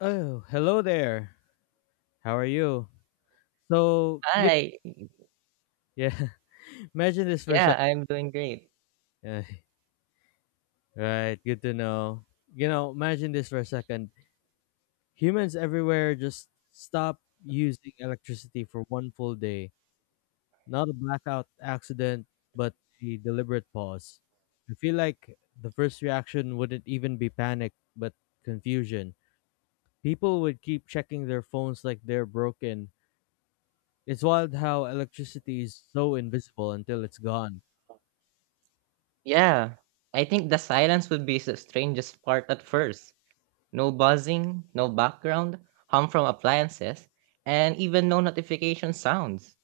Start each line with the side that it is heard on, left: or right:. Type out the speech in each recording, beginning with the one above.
left: Oh, hello there. How are you? So, you,
right: Hi.
left: yeah, imagine this for a
right: Yeah,
left: second.
right: I'm doing great.
left: Right, good to know. You know, imagine this for a second. Humans everywhere just stop using electricity for one full day. Not a blackout accident, but a deliberate pause. I feel like the first reaction wouldn't even be panic, but confusion. People would keep checking their phones like they're broken. It's wild how electricity is so invisible until it's gone.
right: Yeah, I think the silence would be the strangest part at first. No buzzing, no background, hum from appliances, and even no notification sounds.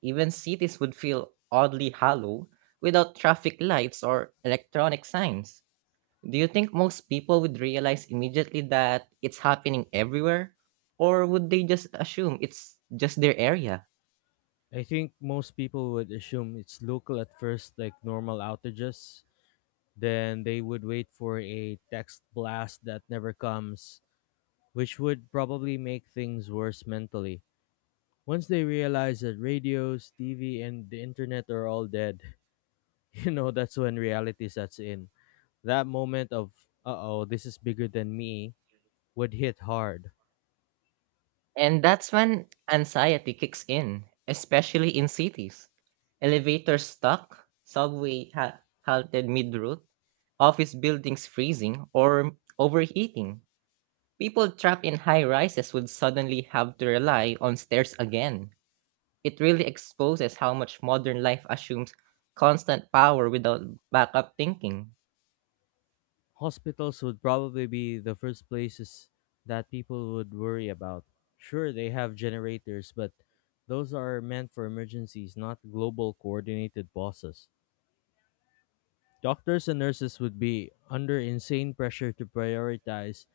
right: Even cities would feel oddly hollow without traffic lights or electronic signs. Do you think most people would realize immediately that it's happening everywhere? Or would they just assume it's just their area?
left: I think most people would assume it's local at first, like normal outages. Then they would wait for a text blast that never comes, which would probably make things worse mentally. Once they realize that radios, TV, and the internet are all dead, you know, that's when reality sets in. That moment of, uh oh, this is bigger than me, would hit hard.
right: And that's when anxiety kicks in, especially in cities. Elevators stuck, halted mid route, office buildings freezing or overheating. People trapped in high rises would suddenly have to rely on stairs again. It really exposes how much modern life assumes constant power without backup thinking.
left: Hospitals would probably be the first places that people would worry about. Sure, they have generators, but those are meant for emergencies, not global coordinated bosses. Doctors and nurses would be under insane pressure to prioritize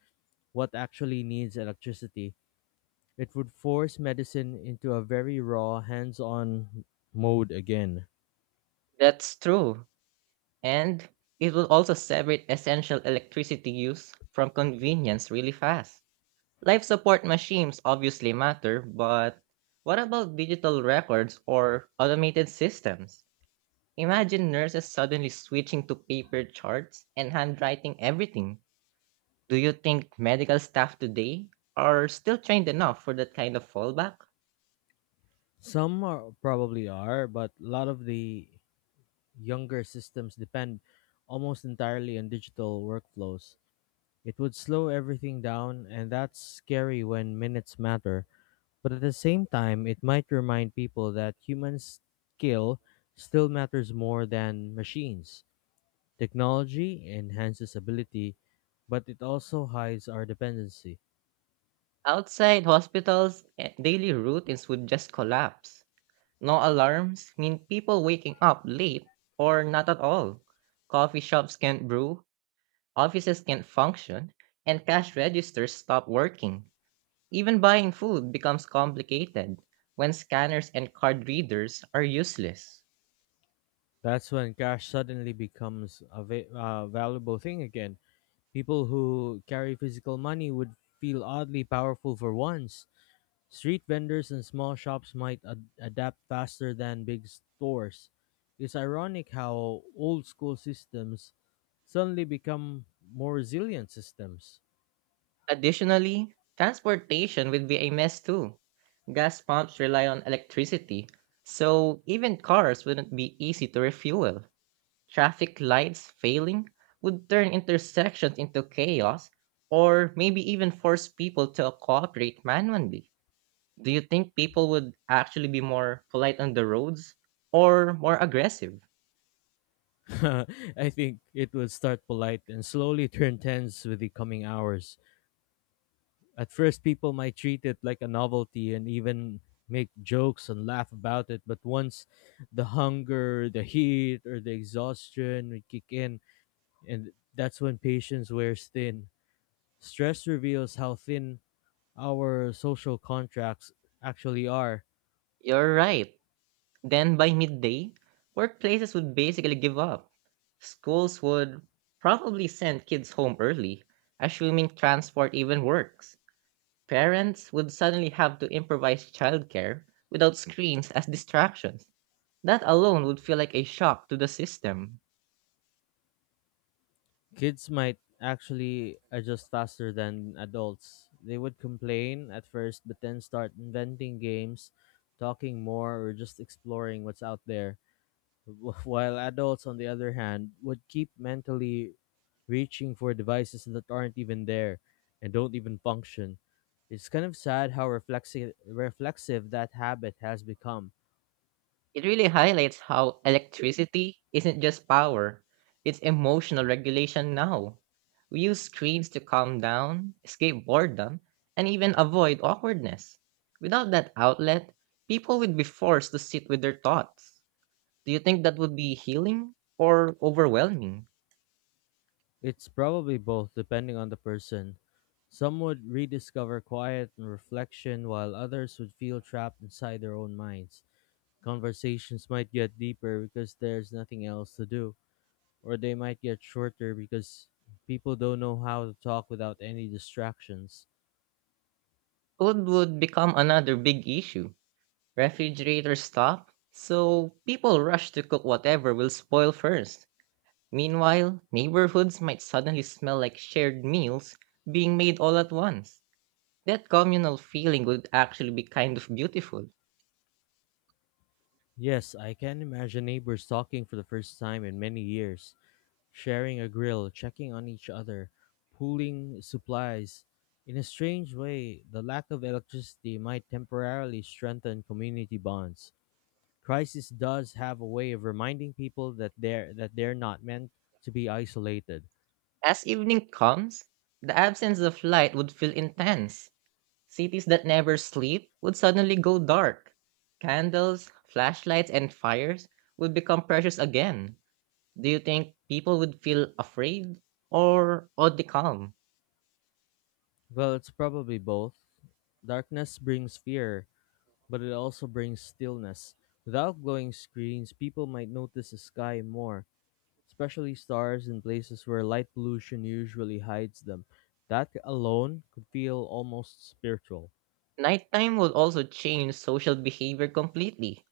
left: what actually needs electricity. It would force medicine into a very raw, hands on mode again.
right: That's true. And it will also separate essential electricity use from convenience really fast. Life support machines obviously matter, but what about digital records or automated systems? Imagine nurses suddenly switching to paper charts and handwriting everything. Do you think medical staff today are still trained enough for that kind of fallback?
left: Some are, probably are, but a lot of the younger systems depend almost entirely on digital workflows. It would slow everything down, and that's scary when minutes matter. But at the same time, it might remind people that human skill still matters more than machines. Technology enhances ability, but it also hides our dependency.
right: Outside hospitals, daily routines would just collapse. No alarms mean people waking up late or not at all. Coffee shops can't brew. Offices can't function, and cash registers stop working. Even buying food becomes complicated when scanners and card readers are useless.
left: That's when cash suddenly becomes a valuable thing again. People who carry physical money would feel oddly powerful for once. Street vendors and small shops might adapt faster than big stores. It's ironic how old school systems suddenly become more resilient systems.
right: Additionally, transportation will be a mess too. Gas pumps rely on electricity, so even cars wouldn't be easy to refuel. Traffic lights failing would turn intersections into chaos or maybe even force people to cooperate manually. Do you think people would actually be more polite on the roads or more aggressive?
left: I think it will start polite and slowly turn tense with the coming hours. At first, people might treat it like a novelty and even make jokes and laugh about it, but once the hunger, the heat, or the exhaustion would kick in, and that's when patience wears thin. Stress reveals how thin our social contracts actually are.
right: You're right. Then by midday, workplaces would basically give up. Schools would probably send kids home early, assuming transport even works. Parents would suddenly have to improvise childcare without screens as distractions. That alone would feel like a shock to the system.
left: Kids might actually adjust faster than adults. They would complain at first, but then start inventing games, talking more, or just exploring what's out there. While adults, on the other hand, would keep mentally reaching for devices that aren't even there and don't even function. It's kind of sad how reflexive that habit has become.
right: It really highlights how electricity isn't just power, it's emotional regulation now. We use screens to calm down, escape boredom, and even avoid awkwardness. Without that outlet, people would be forced to sit with their thoughts. Do you think that would be healing or overwhelming?
left: It's probably both, depending on the person. Some would rediscover quiet and reflection, while others would feel trapped inside their own minds. Conversations might get deeper because there's nothing else to do, or they might get shorter because people don't know how to talk without any distractions.
right: Food would become another big issue. Refrigerators stop, so people rush to cook whatever will spoil first. Meanwhile, neighborhoods might suddenly smell like shared meals being made all at once. That communal feeling would actually be kind of beautiful.
left: Yes, I can imagine neighbors talking for the first time in many years, sharing a grill, checking on each other, pooling supplies. In a strange way, the lack of electricity might temporarily strengthen community bonds. Crisis does have a way of reminding people that they're not meant to be isolated.
right: As evening comes, the absence of light would feel intense. Cities that never sleep would suddenly go dark. Candles, flashlights, and fires would become precious again. Do you think people would feel afraid or oddly calm?
left: Well, it's probably both. Darkness brings fear, but it also brings stillness. Without glowing screens, people might notice the sky more, especially stars in places where light pollution usually hides them. That alone could feel almost spiritual.
right: Nighttime would also change social behavior completely.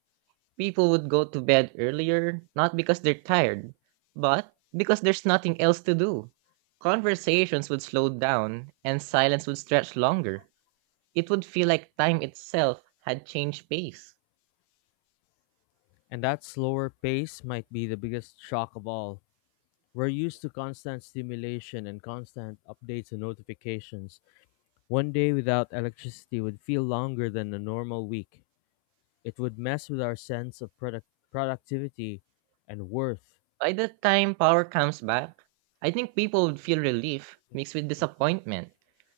right: People would go to bed earlier, not because they're tired, but because there's nothing else to do. Conversations would slow down and silence would stretch longer. It would feel like time itself had changed pace.
left: And that slower pace might be the biggest shock of all. We're used to constant stimulation and constant updates and notifications. One day without electricity would feel longer than a normal week. It would mess with our sense of productivity and worth.
right: By the time power comes back, I think people would feel relief mixed with disappointment.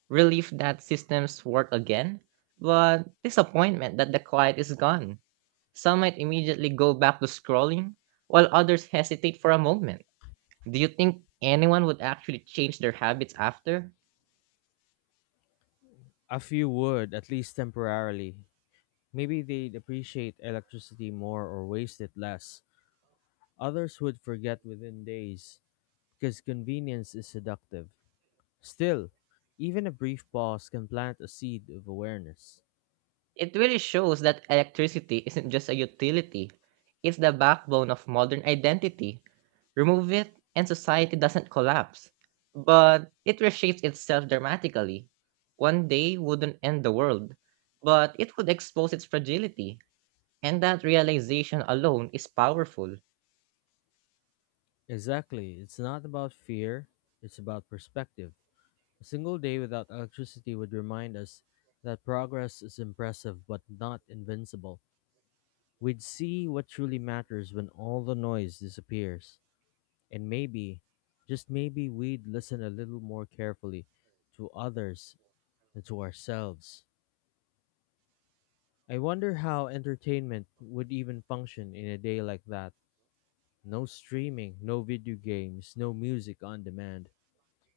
right: Relief that systems work again, but disappointment that the quiet is gone. Some might immediately go back to scrolling, while others hesitate for a moment. Do you think anyone would actually change their habits after?
left: A few would, at least temporarily. Maybe they'd appreciate electricity more or waste it less. Others would forget within days because convenience is seductive. Still, even a brief pause can plant a seed of awareness.
right: It really shows that electricity isn't just a utility, it's the backbone of modern identity. Remove it, and society doesn't collapse. But it reshapes itself dramatically. One day wouldn't end the world, but it would expose its fragility, and that realization alone is powerful.
left: Exactly, it's not about fear, it's about perspective. A single day without electricity would remind us that progress is impressive but not invincible. We'd see what truly matters when all the noise disappears. And maybe, just maybe, we'd listen a little more carefully to others and to ourselves. I wonder how entertainment would even function in a day like that. No streaming, no video games, no music on demand.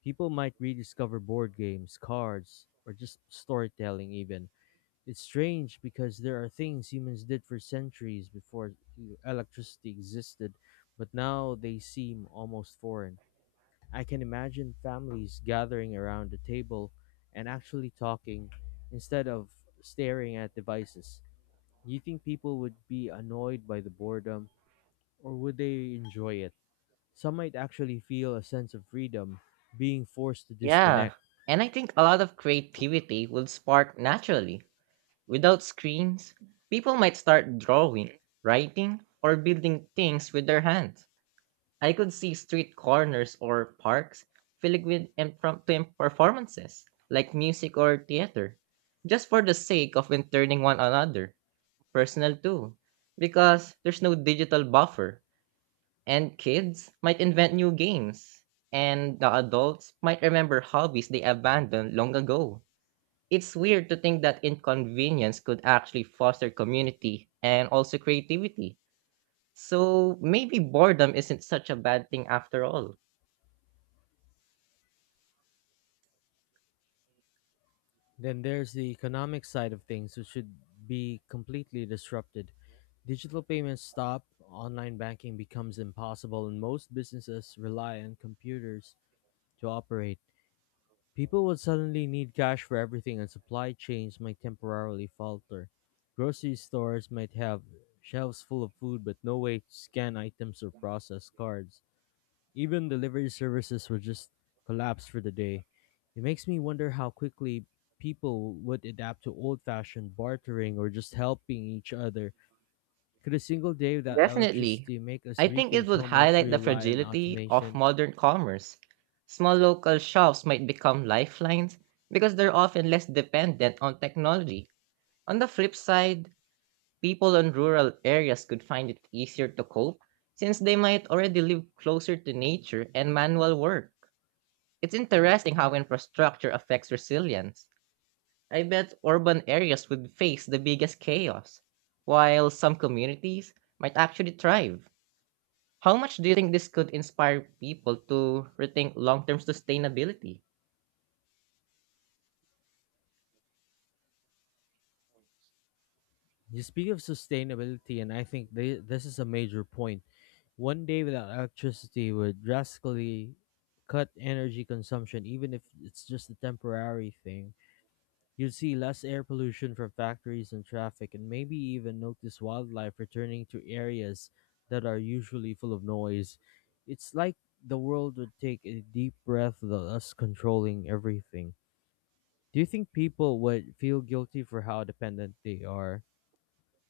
left: People might rediscover board games, cards, or just storytelling, even. It's strange because there are things humans did for centuries before electricity existed, but now they seem almost foreign. I can imagine families gathering around a table and actually talking instead of staring at devices. Do you think people would be annoyed by the boredom, or would they enjoy it? Some might actually feel a sense of freedom being forced to
right: Yeah,
left: disconnect.
right: and I think a lot of creativity will spark naturally. Without screens, people might start drawing, writing, or building things with their hands. I could see street corners or parks filled with impromptu performances, like music or theater, just for the sake of entertaining one another, personal too, because there's no digital buffer, and kids might invent new games, and the adults might remember hobbies they abandoned long ago. It's weird to think that inconvenience could actually foster community and also creativity. So maybe boredom isn't such a bad thing after all.
left: Then there's the economic side of things, which should be completely disrupted. Digital payments stop, online banking becomes impossible, and most businesses rely on computers to operate. People would suddenly need cash for everything, and supply chains might temporarily falter. Grocery stores might have shelves full of food, but no way to scan items or process cards. Even delivery services would just collapse for the day. It makes me wonder how quickly people would adapt to old fashioned bartering or just helping each other. Could a single day without
right: Definitely.
left: electricity make us
right: I think it
left: rethink
right: would
left: how much
right: highlight
left: we
right: the
left: rely on
right: fragility of
left: automation?
right: modern commerce. Small local shops might become lifelines because they're often less dependent on technology. On the flip side, people in rural areas could find it easier to cope since they might already live closer to nature and manual work. It's interesting how infrastructure affects resilience. I bet urban areas would face the biggest chaos, while some communities might actually thrive. How much do you think this could inspire people to rethink long term sustainability?
left: You speak of sustainability, and I think this is a major point. One day without electricity would drastically cut energy consumption, even if it's just a temporary thing. You'd see less air pollution from factories and traffic, and maybe even notice wildlife returning to areas that are usually full of noise. It's like the world would take a deep breath without us controlling everything. Do you think people would feel guilty for how dependent they are,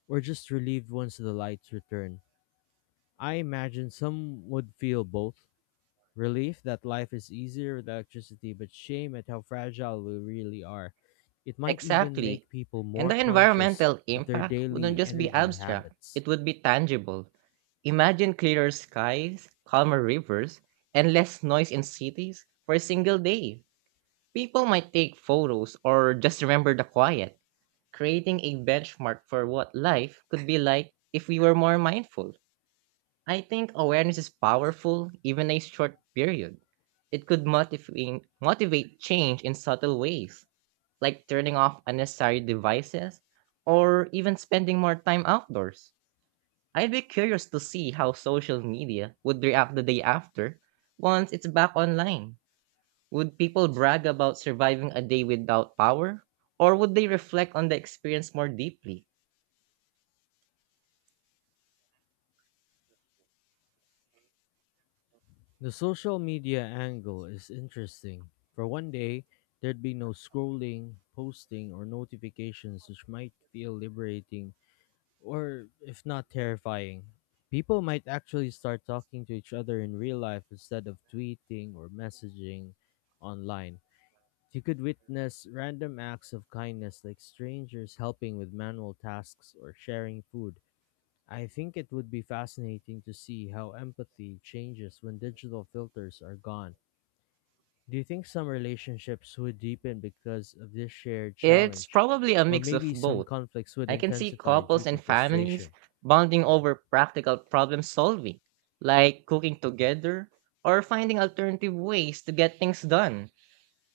left: or just relieved once the lights return? I imagine some would feel both: relief that life is easier with electricity, but shame at how fragile we really are. It might even
right: Exactly.
left: make people
right: And
left: more
right: the
left: conscious
right: environmental
left: of their
right: impact wouldn't
left: daily
right: just be
left: energy
right: abstract,
left: habits.
right: it would be tangible. Imagine clearer skies, calmer rivers, and less noise in cities for a single day. People might take photos or just remember the quiet, creating a benchmark for what life could be like if we were more mindful. I think awareness is powerful, even a short period. It could motivate change in subtle ways, like turning off unnecessary devices or even spending more time outdoors. I'd be curious to see how social media would react the day after once it's back online. Would people brag about surviving a day without power, or would they reflect on the experience more deeply?
left: The social media angle is interesting. For one day, there'd be no scrolling, posting, or notifications, which might feel liberating or if not terrifying. People might actually start talking to each other in real life instead of tweeting or messaging online. You could witness random acts of kindness like strangers helping with manual tasks or sharing food. I think it would be fascinating to see how empathy changes when digital filters are gone. Do you think some relationships would deepen because of this shared
right: It's
left: challenge?
right: probably a
left: Or
right: mix of
left: maybe some
right: both.
left: conflicts would
right: I can see
left: intensify due
right: couples and
left: to
right: families
left: frustration?
right: bonding over practical problem solving, like cooking together or finding alternative ways to get things done.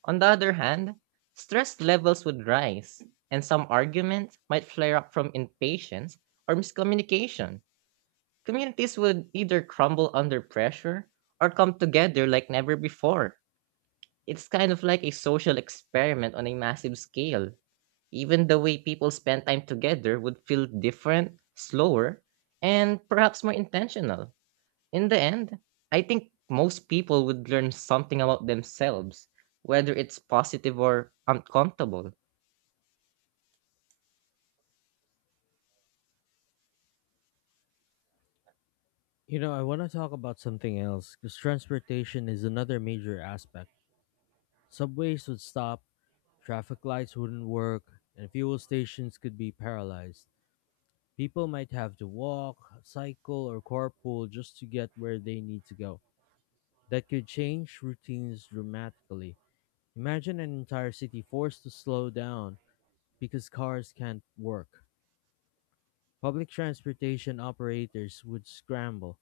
right: On the other hand, stress levels would rise, and some arguments might flare up from impatience or miscommunication. Communities would either crumble under pressure or come together like never before. It's kind of like a social experiment on a massive scale. Even the way people spend time together would feel different, slower, and perhaps more intentional. In the end, I think most people would learn something about themselves, whether it's positive or uncomfortable.
left: I want to talk about something else because transportation is another major aspect. Subways would stop, traffic lights wouldn't work, and fuel stations could be paralyzed. People might have to walk, cycle, or carpool just to get where they need to go. That could change routines dramatically. Imagine an entire city forced to slow down because cars can't work. Public transportation operators would scramble,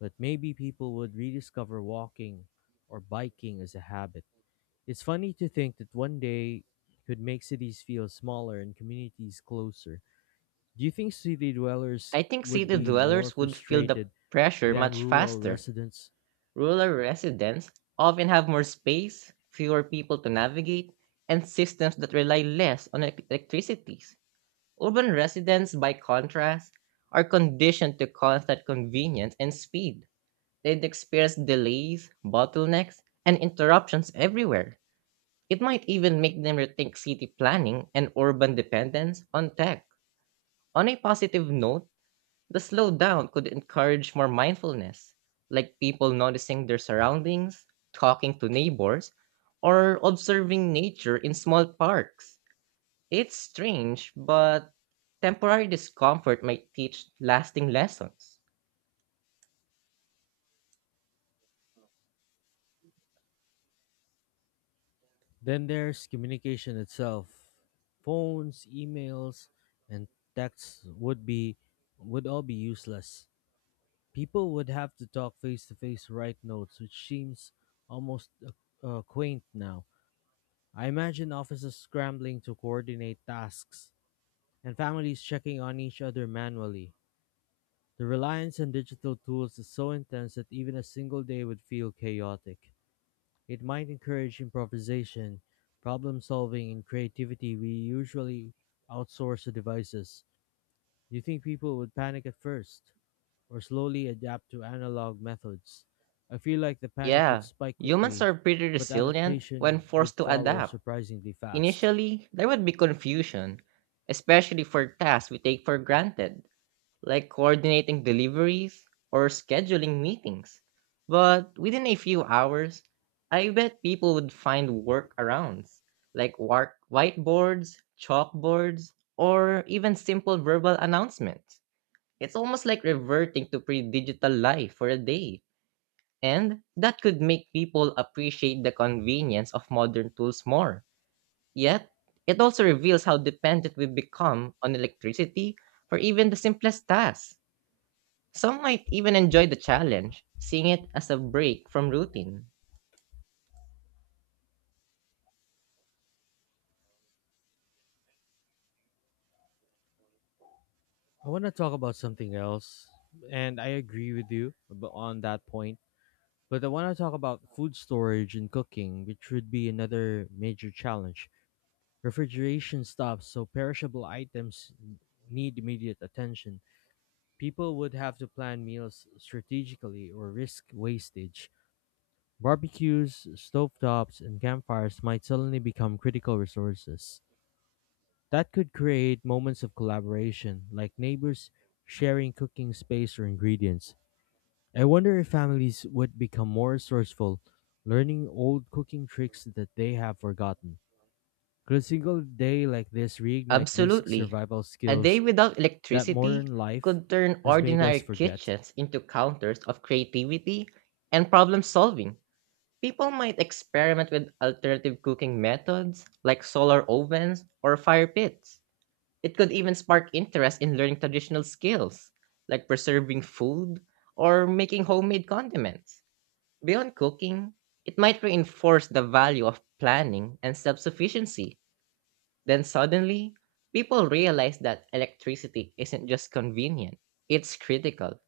left: but maybe people would rediscover walking or biking as a habit. It's funny to think that one day could make cities feel smaller and communities closer. Do you think city dwellers
right: I think
left: would
right: city
left: be more
right: dwellers would feel the
left: frustrated
right: pressure
left: than
right: much
left: rural
right: faster.
left: residents?
right: Rural residents often have more space, fewer people to navigate, and systems that rely less on electricity. Urban residents, by contrast, are conditioned to constant convenience and speed. They experience delays, bottlenecks, and interruptions everywhere. It might even make them rethink city planning and urban dependence on tech. On a positive note, the slowdown could encourage more mindfulness, like people noticing their surroundings, talking to neighbors, or observing nature in small parks. It's strange, but temporary discomfort might teach lasting lessons.
left: Then there's communication itself. Phones, emails, and texts would be would all be useless. People would have to talk face to face, write notes, which seems almost quaint now. I imagine offices scrambling to coordinate tasks and families checking on each other manually. The reliance on digital tools is so intense that even a single day would feel chaotic. It might encourage improvisation, problem solving, and creativity we usually outsource to devices. Do you think people would panic at first or slowly adapt to analog methods? I feel like the panic would
right: Yeah,
left: spike
right: humans
left: quickly,
right: are pretty
left: but
right: resilient when
left: adaptation would
right: forced to
left: follow
right: adapt.
left: surprisingly fast.
right: Initially, there would be confusion, especially for tasks we take for granted, like coordinating deliveries or scheduling meetings. But within a few hours, I bet people would find workarounds, like whiteboards, chalkboards, or even simple verbal announcements. It's almost like reverting to pre digital life for a day. And that could make people appreciate the convenience of modern tools more. Yet, it also reveals how dependent we've become on electricity for even the simplest tasks. Some might even enjoy the challenge, seeing it as a break from routine.
left: I want to talk about something else, and I agree with you on that point. But I want to talk about food storage and cooking, which would be another major challenge. Refrigeration stops, so perishable items need immediate attention. People would have to plan meals strategically or risk wastage. Barbecues, stovetops, and campfires might suddenly become critical resources. That could create moments of collaboration, like neighbors sharing cooking space or ingredients. I wonder if families would become more resourceful, learning old cooking tricks that they have forgotten. Could a single day like this reignite basic
right: Absolutely.
left: survival
right: A day
left: skills
right: without
left: that
right: electricity
left: modern life
right: could turn
left: has made us
right: ordinary
left: forget?
right: kitchens into counters of creativity and problem solving. People might experiment with alternative cooking methods like solar ovens or fire pits. It could even spark interest in learning traditional skills like preserving food or making homemade condiments. Beyond cooking, it might reinforce the value of planning and self sufficiency. Then suddenly, people realize that electricity isn't just convenient, it's critical.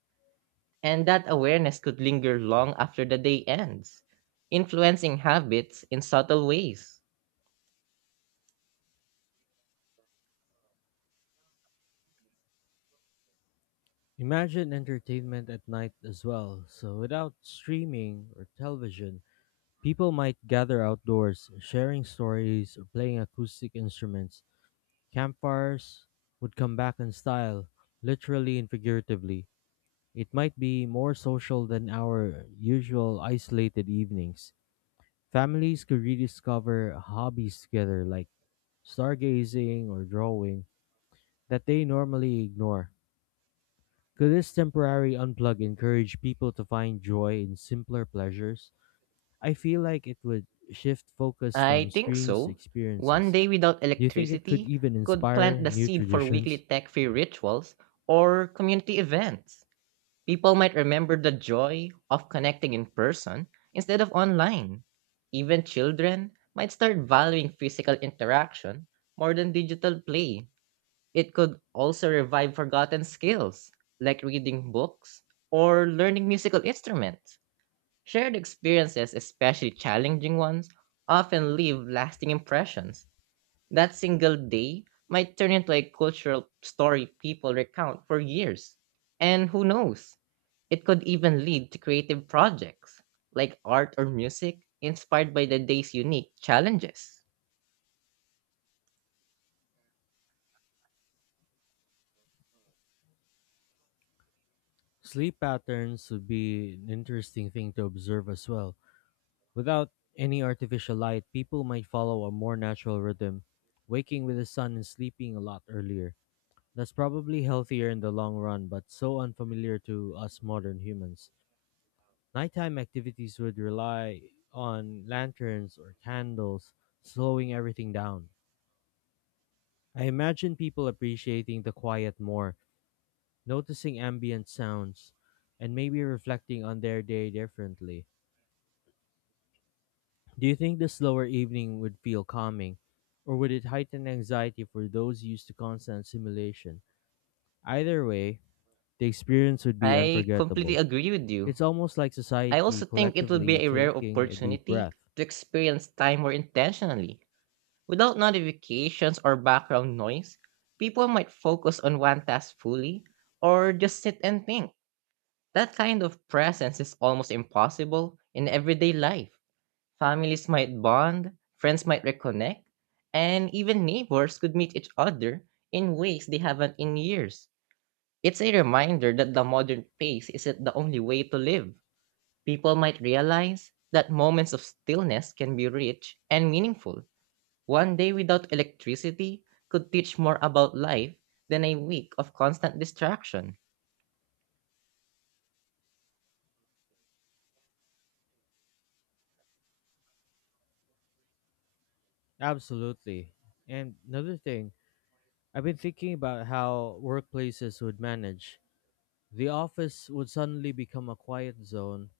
right: And that awareness could linger long after the day ends, influencing habits in subtle ways.
left: Imagine entertainment at night as well. So, without streaming or television, people might gather outdoors, sharing stories or playing acoustic instruments. Campfires would come back in style, literally and figuratively. It might be more social than our usual isolated evenings. Families could rediscover hobbies together like stargazing or drawing that they normally ignore. Could this temporary unplug encourage people to find joy in simpler pleasures? I feel like it would shift focus from
right: I think
left: screens to
right: so. One
left: experiences.
right: day without
left: Do you think it could
right: electricity
left: even
right: could plant
left: inspire
right: the
left: new
right: seed for weekly
left: traditions?
right: tech free rituals or community events. People might remember the joy of connecting in person instead of online. Even children might start valuing physical interaction more than digital play. It could also revive forgotten skills like reading books or learning musical instruments. Shared experiences, especially challenging ones, often leave lasting impressions. That single day might turn into a cultural story people recount for years. And who knows? It could even lead to creative projects like art or music inspired by the day's unique challenges.
left: Sleep patterns would be an interesting thing to observe as well. Without any artificial light, people might follow a more natural rhythm, waking with the sun and sleeping a lot earlier. That's probably healthier in the long run, but so unfamiliar to us modern humans. Nighttime activities would rely on lanterns or candles, slowing everything down. I imagine people appreciating the quiet more, noticing ambient sounds, and maybe reflecting on their day differently. Do you think the slower evening would feel calming, or would it heighten anxiety for those used to constant stimulation? Either way, the experience would be
right: I completely
left: unforgettable.
right: agree with you.
left: It's almost like
right: I
left: society
right: also think it would be
left: collectively
right: a rare
left: taking a deep
right: opportunity
left: breath.
right: to experience time more intentionally. Without notifications or background noise, people might focus on one task fully or just sit and think. That kind of presence is almost impossible in everyday life. Families might bond, friends might reconnect, and even neighbors could meet each other in ways they haven't in years. It's a reminder that the modern pace isn't the only way to live. People might realize that moments of stillness can be rich and meaningful. One day without electricity could teach more about life than a week of constant distraction.
left: Absolutely. And another thing, I've been thinking about how workplaces would manage. The office would suddenly become a quiet zone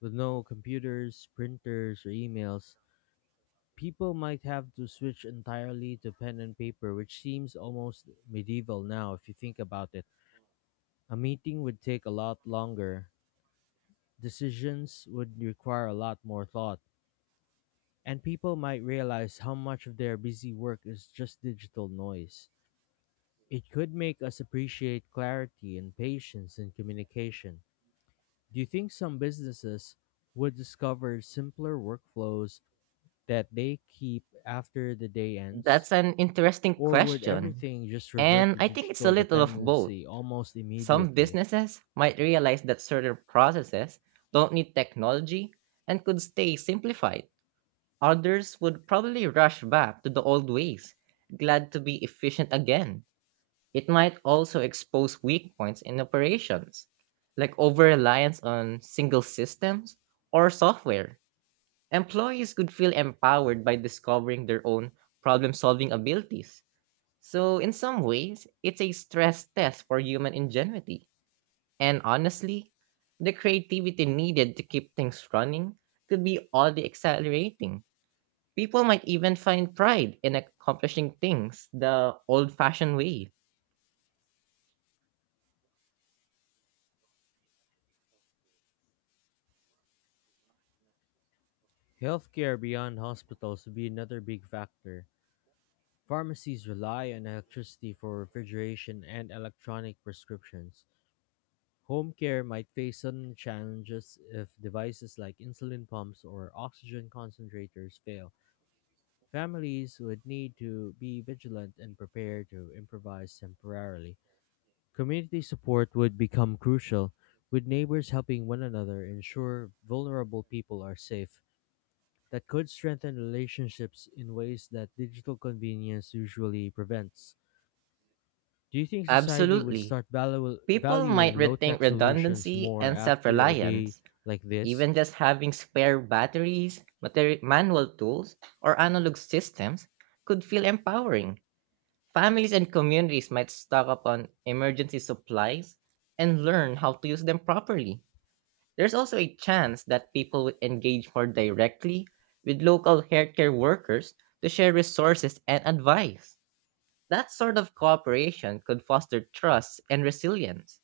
left: with no computers, printers, or emails. People might have to switch entirely to pen and paper, which seems almost medieval now if you think about it. A meeting would take a lot longer, decisions would require a lot more thought, and people might realize how much of their busy work is just digital noise. It could make us appreciate clarity and patience in communication. Do you think some businesses would discover simpler workflows that they keep after the day ends?
right: That's an interesting
left: Or would
right: question.
left: everything just revert
right: And
left: to
right: I think it's a
left: digital
right: little of both.
left: dependency almost
right: Some
left: immediately?
right: businesses might realize that certain processes don't need technology and could stay simplified. Others would probably rush back to the old ways, glad to be efficient again. It might also expose weak points in operations, like over reliance on single systems or software. Employees could feel empowered by discovering their own problem solving abilities. So, in some ways, it's a stress test for human ingenuity. And honestly, the creativity needed to keep things running could be all the exhilarating. People might even find pride in accomplishing things the old fashioned way.
left: Healthcare beyond hospitals would be another big factor. Pharmacies rely on electricity for refrigeration and electronic prescriptions. Home care might face sudden challenges if devices like insulin pumps or oxygen concentrators fail. Families would need to be vigilant and prepared to improvise temporarily. Community support would become crucial, with neighbors helping one another ensure vulnerable people are safe. That could strengthen relationships in ways that digital convenience usually prevents. Do you think society would
right: Absolutely.
left: start
right: People might
left: valuing low
right: rethink
left: tech solutions
right: redundancy
left: more
right: and self
left: after a day
right: reliance.
left: like this?
right: Even just having spare batteries, manual tools, or analog systems could feel empowering. Families and communities might stock up on emergency supplies and learn how to use them properly. There's also a chance that people would engage more directly with local healthcare workers to share resources and advice. That sort of cooperation could foster trust and resilience.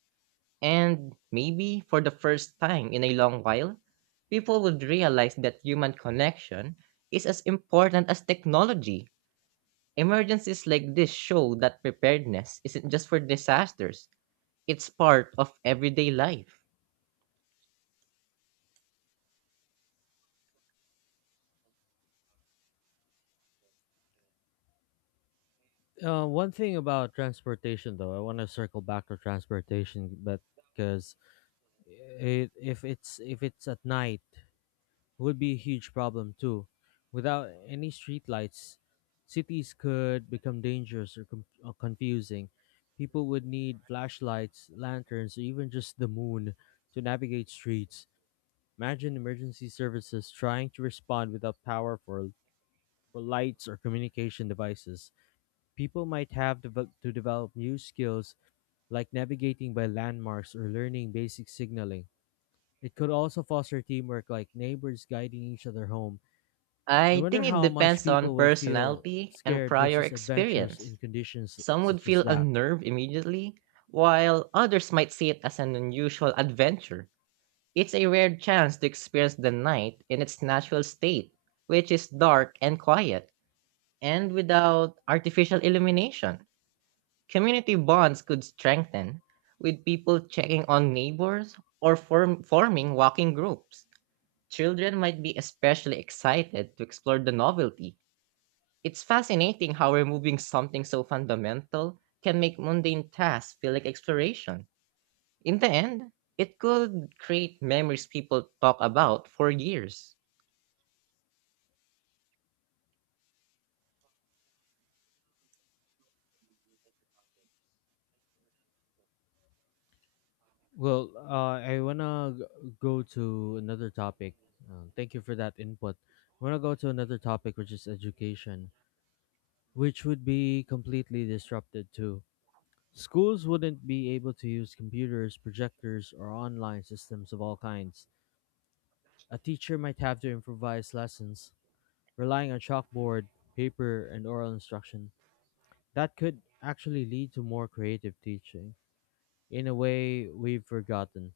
right: And maybe for the first time in a long while, people would realize that human connection is as important as technology. Emergencies like this show that preparedness isn't just for disasters, it's part of everyday life.
left: One thing about transportation, though, I want to circle back to transportation, but because it if it's at night would be a huge problem too. Without any streetlights, cities could become dangerous or, confusing. People would need flashlights, lanterns, or even just the moon to navigate streets. Imagine emergency services trying to respond without power for, lights or communication devices. People might have to develop new skills like navigating by landmarks or learning basic signaling. It could also foster teamwork like neighbors guiding each other home. I
right: I
left: wonder
right: think it
left: how much
right: depends on
left: people would feel
right: personality and
left: scared
right: prior
left: versus adventurous
right: experience.
left: in conditions
right: Some would
left: such as
right: feel
left: that.
right: unnerved immediately, while others might see it as an unusual adventure. It's a rare chance to experience the night in its natural state, which is dark and quiet, and without artificial illumination. Community bonds could strengthen, with people checking on neighbors or forming walking groups. Children might be especially excited to explore the novelty. It's fascinating how removing something so fundamental can make mundane tasks feel like exploration. In the end, it could create memories people talk about for years.
left: Well, I wanna go to another topic. Thank you for that input. I wanna go to another topic, which is education, which would be completely disrupted too. Schools wouldn't be able to use computers, projectors, or online systems of all kinds. A teacher might have to improvise lessons, relying on chalkboard, paper, and oral instruction. That could actually lead to more creative teaching, in a way, we've forgotten.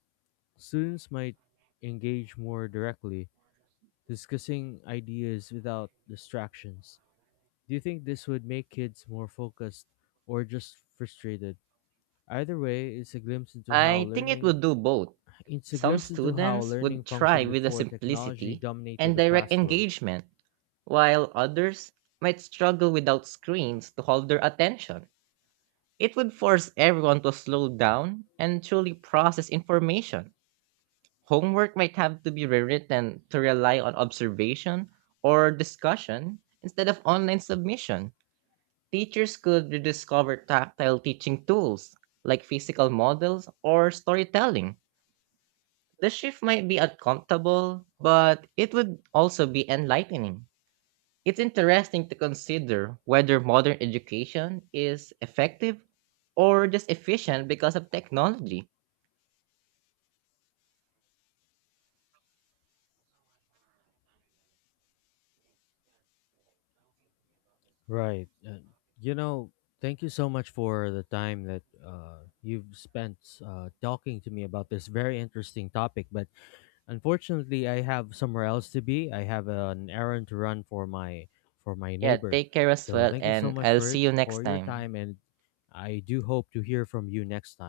left: Students might engage more directly, discussing ideas without distractions. Do you think this would make kids more focused or just frustrated? Either way,
right: I think it would do both.
left: it's a
right: Some
left: glimpse into how
right: students
left: learning
right: would
left: functioned
right: try with the
left: before technology
right: simplicity
left: dominated
right: and
left: the
right: direct
left: classroom.
right: engagement, while others might struggle without screens to hold their attention. It would force everyone to slow down and truly process information. Homework might have to be rewritten to rely on observation or discussion instead of online submission. Teachers could rediscover tactile teaching tools like physical models or storytelling. The shift might be uncomfortable, but it would also be enlightening. It's interesting to consider whether modern education is effective or just efficient because of technology.
left: Right. You know, Thank you so much for the time that you've spent talking to me about this very interesting topic. But unfortunately, I have somewhere else to be. I have an errand to run for my
right: Yeah,
left: neighbor.
right: take care as
left: So
right: well,
left: thank you so
right: and
left: much
right: I'll
left: for
right: see
left: it
right: you next
left: for your
right: time.
left: time, and I do hope to hear from you next